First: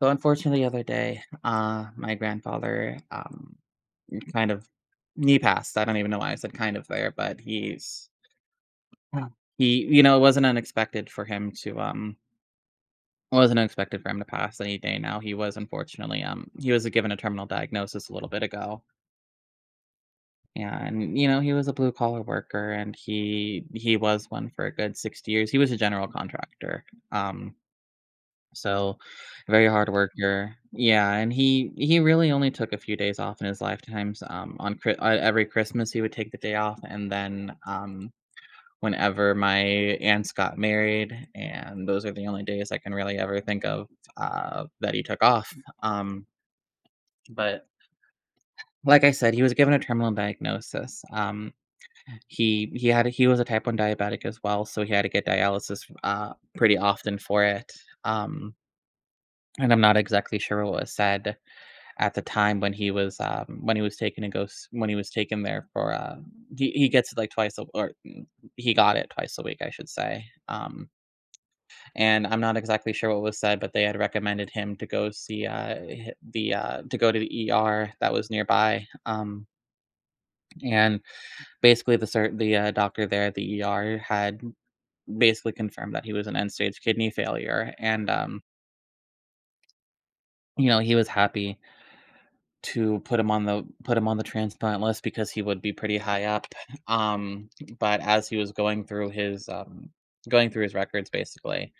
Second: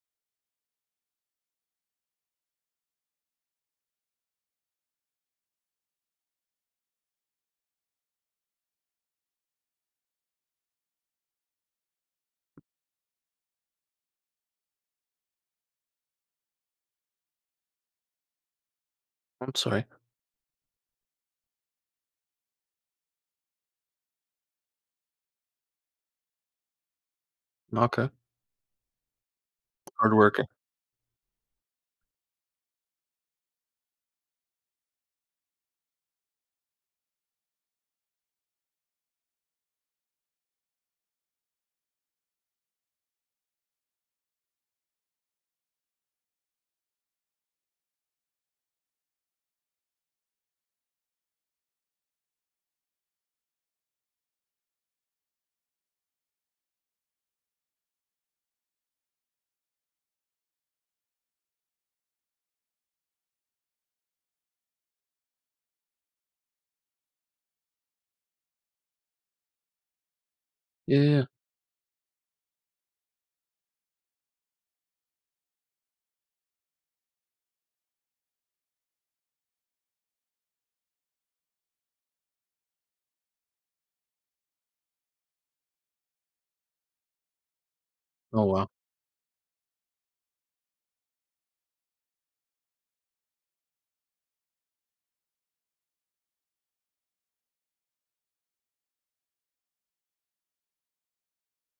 So unfortunately, the other day, my grandfather kind of knee passed. I don't even know why I said "kind of" there, but he's Yeah. He it wasn't unexpected for him to pass any day now. He was unfortunately, he was given a terminal diagnosis a little bit ago, I'm sorry. and you know he was a blue collar worker, and he was one for a good 60 years. He was a general contractor. Um, No, okay. So, Very hard Wow. Hard worker. worker. Yeah, and he really only took a few days off in his lifetimes. Every Christmas, he would take the day off, and then whenever my aunts got married, and those are the only days I can really ever think of that he took off. Um, but like I said, he was given a terminal diagnosis. He was a type one diabetic as well, so he had to get dialysis pretty often for it. Um, and I'm not exactly sure what was said at the time when he was taken to go s when he was taken there for, he gets it like twice a or mm, he got it twice a week, I should say, Yeah, yeah, yeah. and I'm not exactly sure what was said, but they had recommended him to go see, to go to the ER that was nearby, and basically the doctor there at the ER had basically confirmed that he was in end-stage kidney failure, and Oh, wow. you know, he was happy to put him on the transplant list because he would be pretty high up. Um, but as he was going through his records, basically,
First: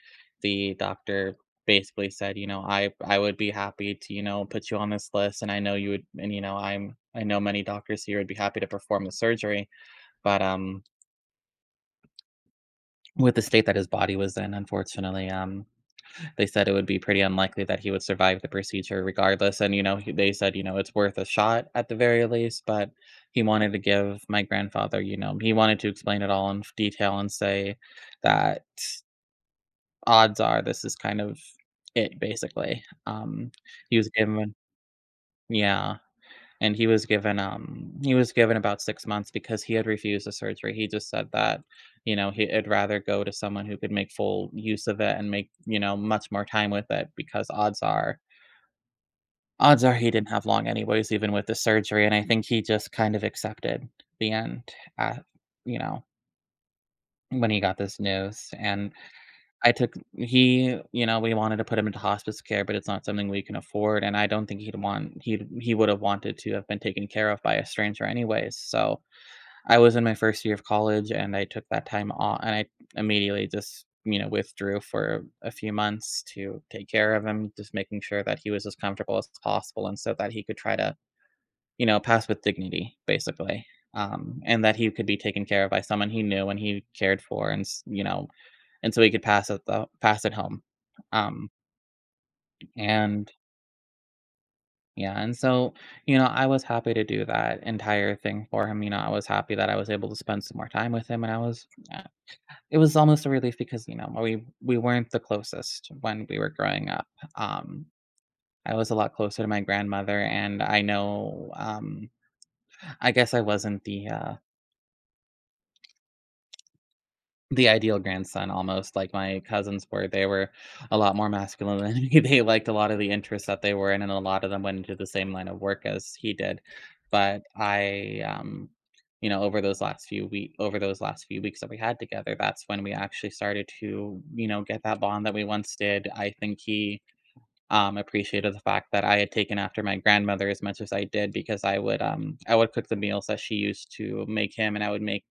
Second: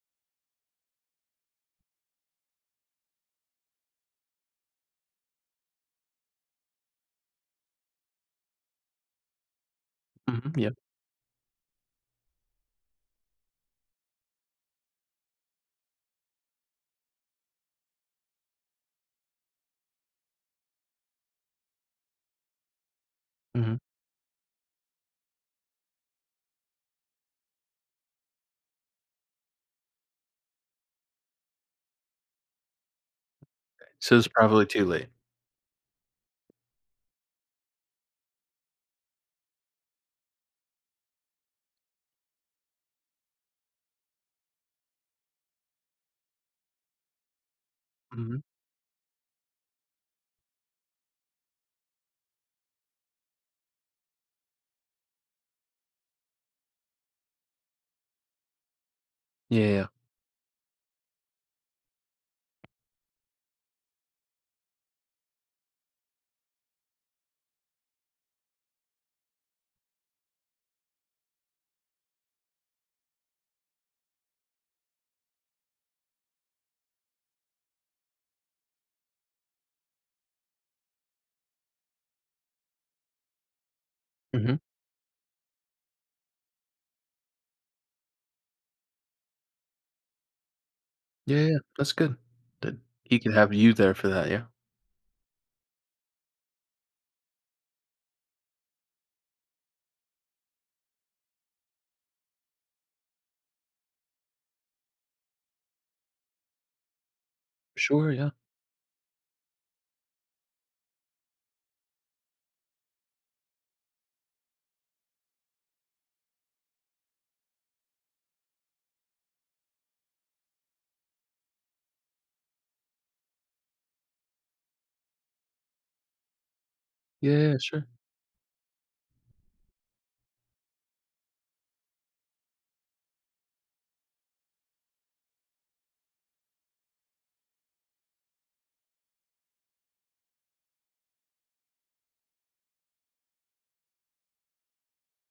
the doctor basically said, you know, I would be happy to, you know, put you on this list, and I know you would, and you know, I know many doctors here would be happy to perform the surgery, but Mhm, yeah, with the state that his body was in, unfortunately, they said it would be pretty unlikely that he would survive the procedure regardless, and, you know, he they said, you know, "It's worth a shot at the very least," but he wanted mhm. to give my grandfather, you know, he wanted to explain it all in f detail and say that odds are this is kind of it, basically. He was So it's given probably too late. Yeah, and he was given about 6 months because he had refused the surgery. He just said that, you know, he'd rather go to someone who could make full use of it and make, you know, much more time with it because Mhm. odds are he didn't have long anyways even with the surgery. And I think he just kind of accepted the end At, you know, when he got this news. And I Yeah, took he you know we wanted to put him into hospice care, but it's not something we can afford, and I don't think he would have wanted to have been taken care of by a stranger anyways. So I was in my first year of college, and I took that time off, and I immediately just, you know, withdrew for a few months to take care of him, just making sure that he was as comfortable as possible and so that he could try to, you know, pass with dignity, basically. Mm-hmm, yeah. Mhm. And that he could be taken care of by someone he knew and he cared for, and you know, and so he could pass at home. Yeah, Um yeah, that's good. That he and could have you there for that, yeah. Yeah, and so, you know, I was happy to do that entire thing for him. You know, I was happy that I was able to spend some more time with him, and I was it was almost a relief because, you know, we weren't the closest when we were growing up. Um, Sure, yeah. I was a lot closer to my grandmother, and I know, I guess I wasn't the, the ideal grandson almost, like my cousins were. They were a lot more masculine than me, they liked a lot of the interests that they were in, and a lot of them went into the same line of work as he did. Yeah, But yeah, yeah, sure. I, you know, over those last few week over those last few weeks that we had together, that's when we actually started to, you know, get that bond that we once did. I think he, appreciated the fact that I had taken after my grandmother as much as I did, because I would cook the meals that she used to make him, and I would make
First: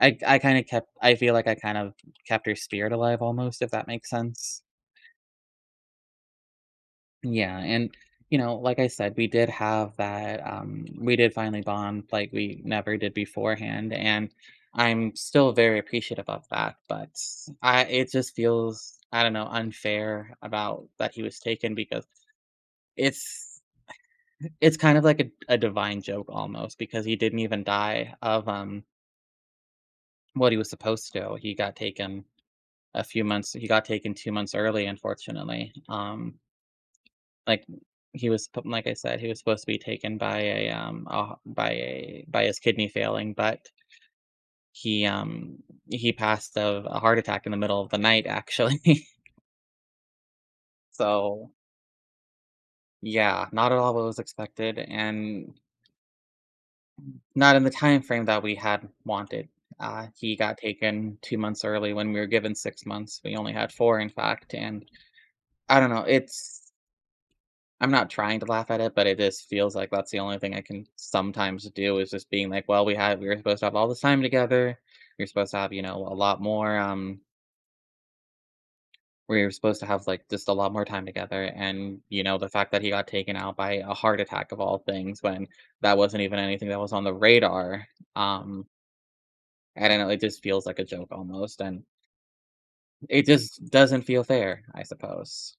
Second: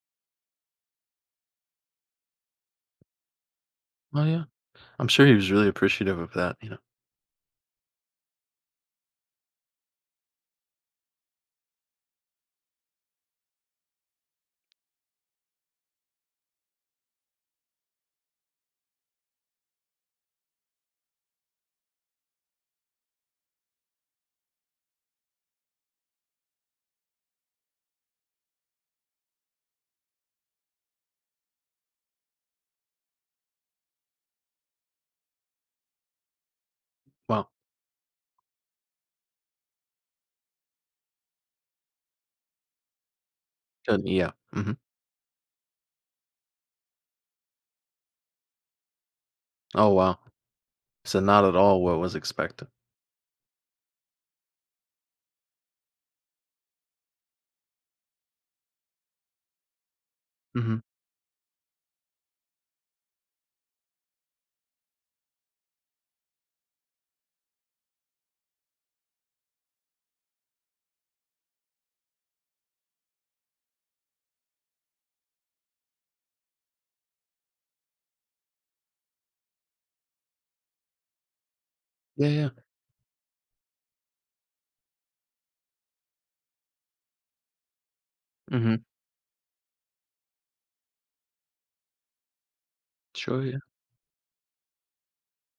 I I kinda kept I feel like I kind of kept her spirit alive almost, if that makes Oh, yeah. sense. I'm sure he was really appreciative of that. Yeah, and, you know, like I said, we did have that, we did finally bond like we never did beforehand, and I'm still very appreciative of that. But I it just feels, I don't know, unfair about that he was taken, because it's it's kind of like a divine joke almost, because he didn't even die of, what he was supposed to. He got taken 2 months early, unfortunately. Wow. Like, he was p like I said, he was supposed to be taken by a, by his kidney failing, but Good, yeah. Mhm. he, um, he passed of a heart attack in the middle of the night, actually. Oh, wow. So not So, at all what was expected. yeah, not at all what was expected, and not in the time frame that we had wanted. He got Mhm. taken 2 months early when we were given 6 months. We only had 4, in fact, and I don't know, it's I'm not trying to laugh at it, but it just feels like that's the only thing I can sometimes do, is just being like, well, we were supposed to have all this time together. We are supposed to have, you know, a lot more we were supposed to have, like, just a lot more time together. And you Yeah, know yeah. the fact that he got taken out by a heart attack of all things, when that wasn't even anything that was on the radar. um Mhm. I don't know, it just feels like a joke almost. And it Sure, yeah. just doesn't feel fair, I suppose.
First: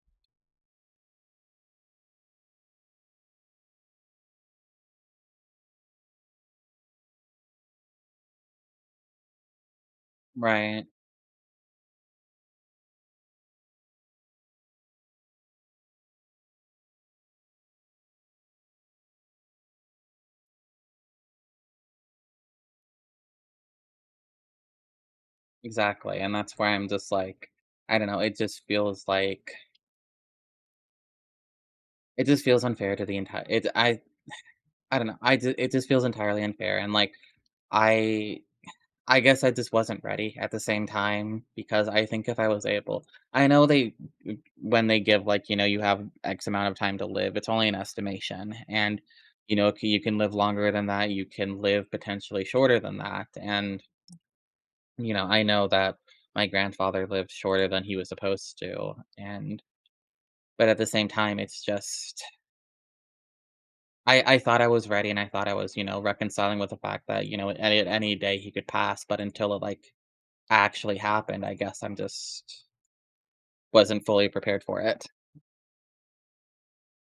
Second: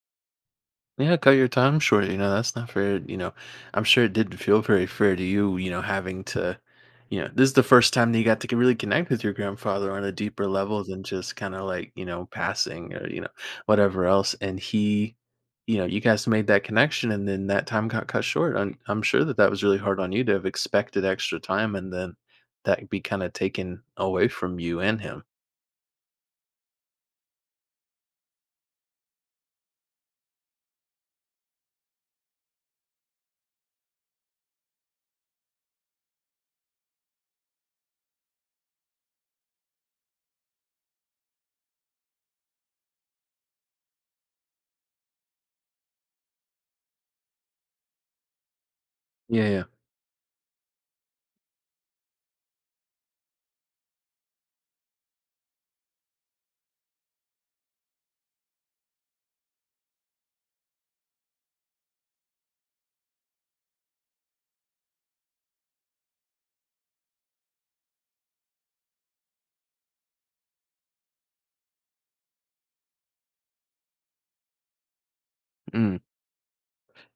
Yeah, cut your time short. That's not fair. I'm sure it didn't feel very fair to you, having to, this is the first time that you got to really connect with your grandfather on a deeper level Right, than just kind of like, passing or, whatever else. And he, you guys made that connection and then that time got cut short. I'm sure that that was really hard on you to have expected extra time and then that be kind of taken away from you and him. exactly, and that's where I'm just like, I don't know, it just feels like it just feels unfair to the entire it I don't know, I ju it just feels entirely unfair, and, like, I I guess I just wasn't ready at the same time, because I think if I was able I know they when they give, like, you know, you have X amount of time to live, it's only an estimation, and, Yeah, you yeah. know, c you can live longer than that, you can live potentially shorter than that, and, you know, I know that my grandfather lived shorter than he was supposed to, and but at the same time, it's just I thought I was ready, and I thought I was, you know, reconciling with the fact that, you know, at any day he could pass, but until it, like, actually happened, I guess I'm just wasn't fully prepared for it. Mm.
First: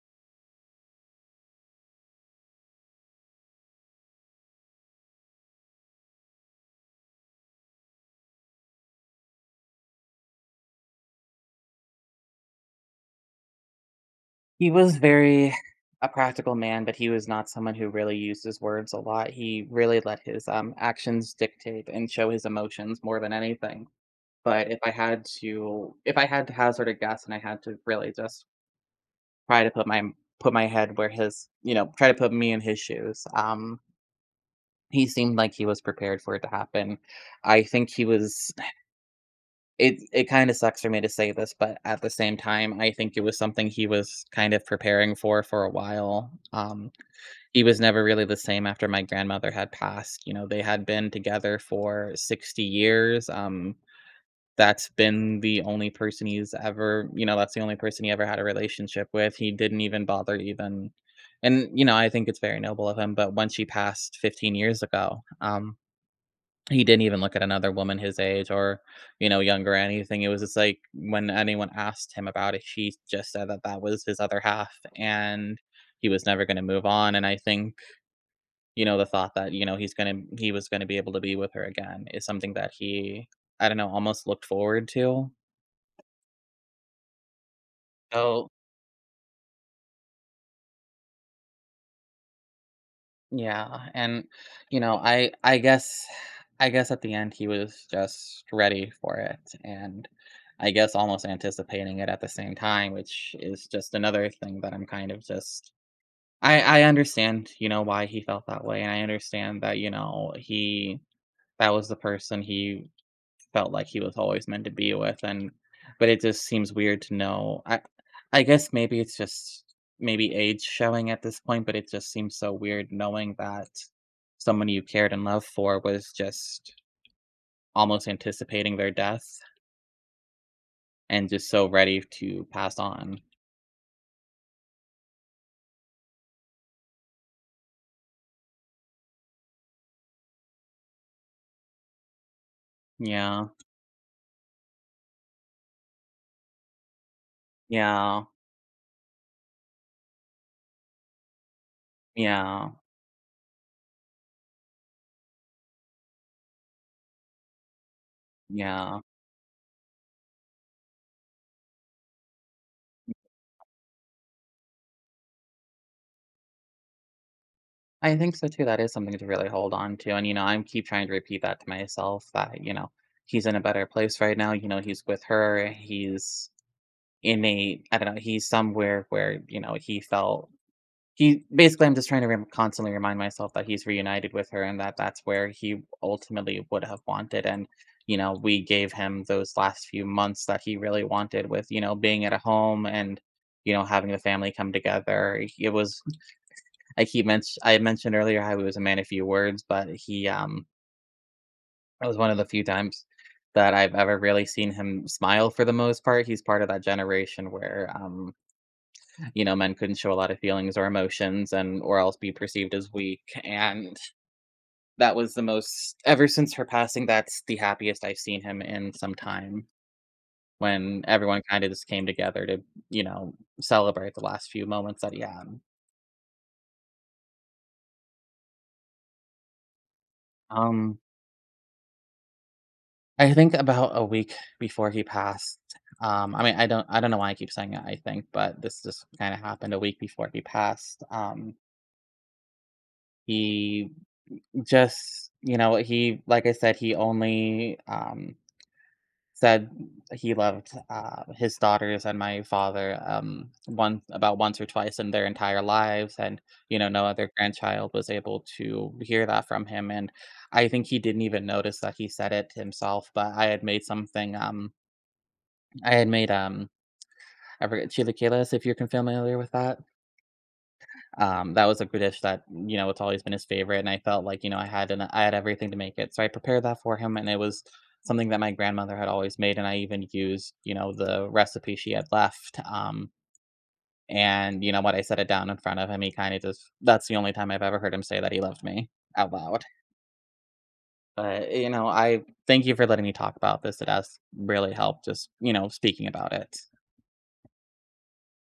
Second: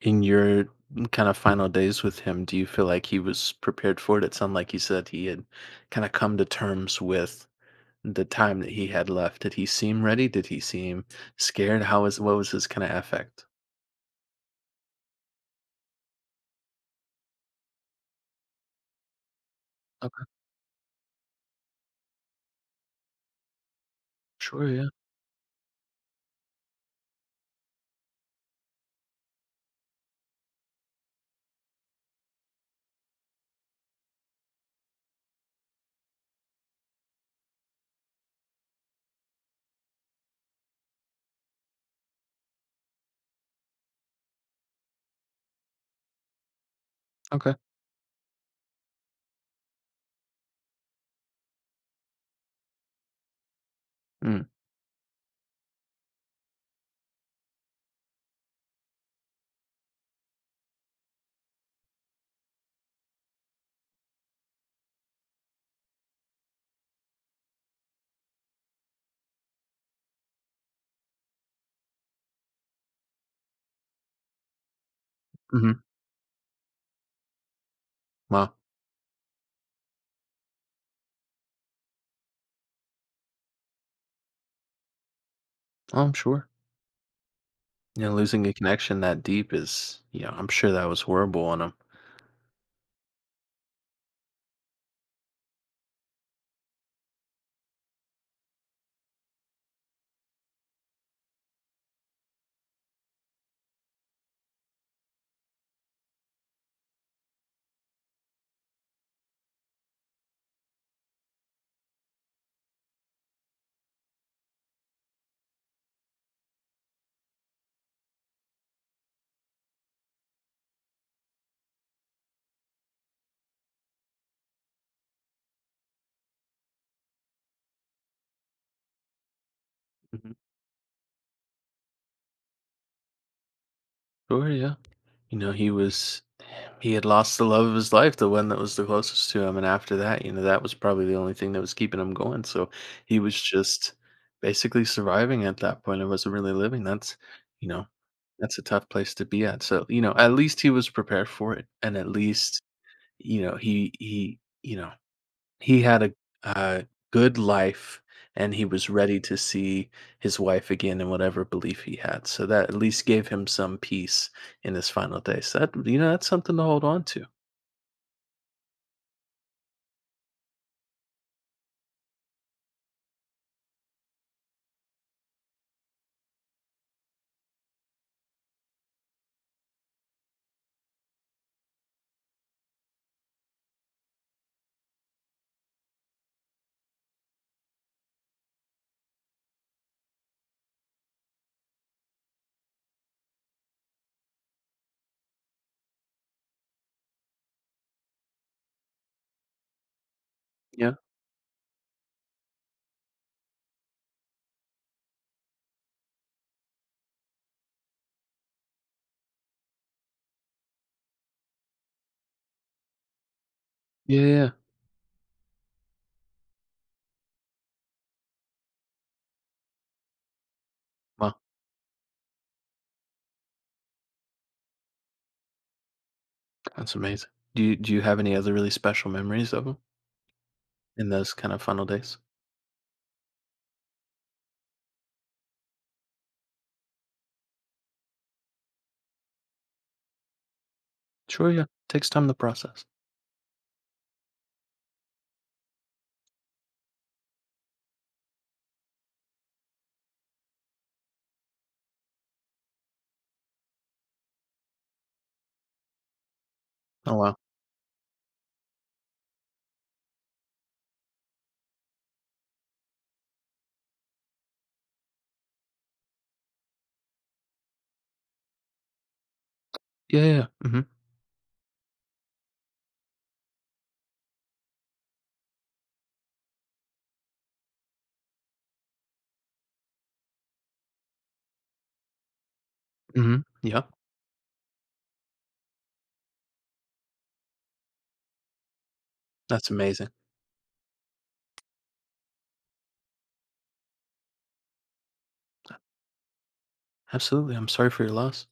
In your kind of final days with him, do you feel like he was prepared for it? It sounded like he said he had kind of come to terms with the time that he had left. Did he seem ready? Did he seem scared? How was What was his kind of affect? He was very a practical man, but he was not someone who really used his words a lot. He really let Okay, his, actions dictate and show his emotions more than anything. sure, But if yeah, I had to, if I had to hazard a guess, and I had to really just try to put my head where his, you know, try to put me in his shoes. He seemed like he was prepared for it to happen. I think he was. It kind of sucks for me to say this, but at the same time, I think it was something he was kind of preparing for a while. Okay, He was never really the same after my grandmother had passed. You know, they had been together for 60 years, mm, that's been the only person he's ever, you know, that's the only person he ever had a relationship with. He didn't even bother even and, you know, I think it's very noble of him, but when she passed 15 years ago, he didn't even look at another woman his age or, you know, younger or anything. It was just like, when anyone asked him about it, she just said that that was his other half, and hmm, he was never gonna move on. And I think, wow, you know, the thought that, you know, he was gonna be able to be with her again is something that he, I don't know, almost looked forward to. oh, I'm sure. Losing So, a connection that deep is, I'm sure that was horrible on him. yeah, and, you know, I guess at the end he was just ready for it, and I guess almost anticipating it at the same time, which is just another thing that I'm kind of just I understand, you know, why he felt that way. And I understand that, you know, he, that was the person he felt like he was always meant to be with. And but it just seems weird to know. I guess maybe it's just maybe age showing at this point, but it just seems so weird knowing that someone you cared and loved for was just almost anticipating their death Mhm. and just so ready to pass on. Sure, yeah. You know, he had lost the love of his life, the one that was the closest to him, and after that, that was probably the only thing that was keeping him going, so he was Yeah. just basically surviving at that point. It wasn't really living, you know, Yeah. that's a tough place to be at, so, at least he was prepared for it, and at least, Yeah. you know, he he you know, he had a, uh, good life, and he was Yeah, ready to see his wife again in whatever belief he had, so that at least gave him some peace in his final days. So that that's something to hold on to. I think so too. That is something to really hold on to. And you know, I'm keep trying to repeat that to myself that, you know, he's in a better place right now. You know, he's with her. He's in a, I don't know, he's somewhere where, you know, he felt, he basically, I'm just trying to rem constantly remind myself that he's reunited with her and that that's where he ultimately would have wanted. And, you know, we gave him those last few months that he really wanted with, you know, being at a home and, you know, having the family come together. It was, I mentioned earlier how he was a man of few words, but he, Yeah. that was one of the few times that I've ever really seen him smile. For the most part, he's part of that generation where, you know, men couldn't show a lot of feelings or emotions and or else be perceived as weak. And Yeah, yeah, yeah. that was the most, ever since her passing, that's the happiest I've seen him in some time, when Wow, everyone kind of just came together to, you know, celebrate the last few moments that he had. that's amazing. Do you have any other really special memories of him Um, in those kind of final days? I think about a week before he passed. I mean, I don't know why I keep saying it, I think, but this just kind of happened a week before he passed. Sure, yeah. Takes time to process. He just, you know, he, like I said, he only, said he loved, his daughters and my father, once, about once or twice in their entire lives. And, you know, no Oh, other wow. grandchild was able to hear that from him. And I think he didn't even notice that he said it himself, but I had made something, I had made, um, I forget, chilaquiles, if you're familiar with that? Yeah, yeah, yeah. Mhm. That was a good dish that, you know, it's always been his favorite, and I felt like, you know, I had everything to make it, so I prepared that for him. And it was something that my grandmother had always made, and I even used, you know, the recipe she had left, Mhm. Yeah. and, you know, what I set it down in front of him, he kinda just, that's the only time I've ever heard him say that he loved me out loud. That's amazing. But, you know, I thank you for letting me talk about this. It has really helped just, you know, speaking about it. Absolutely, I'm sorry for your loss.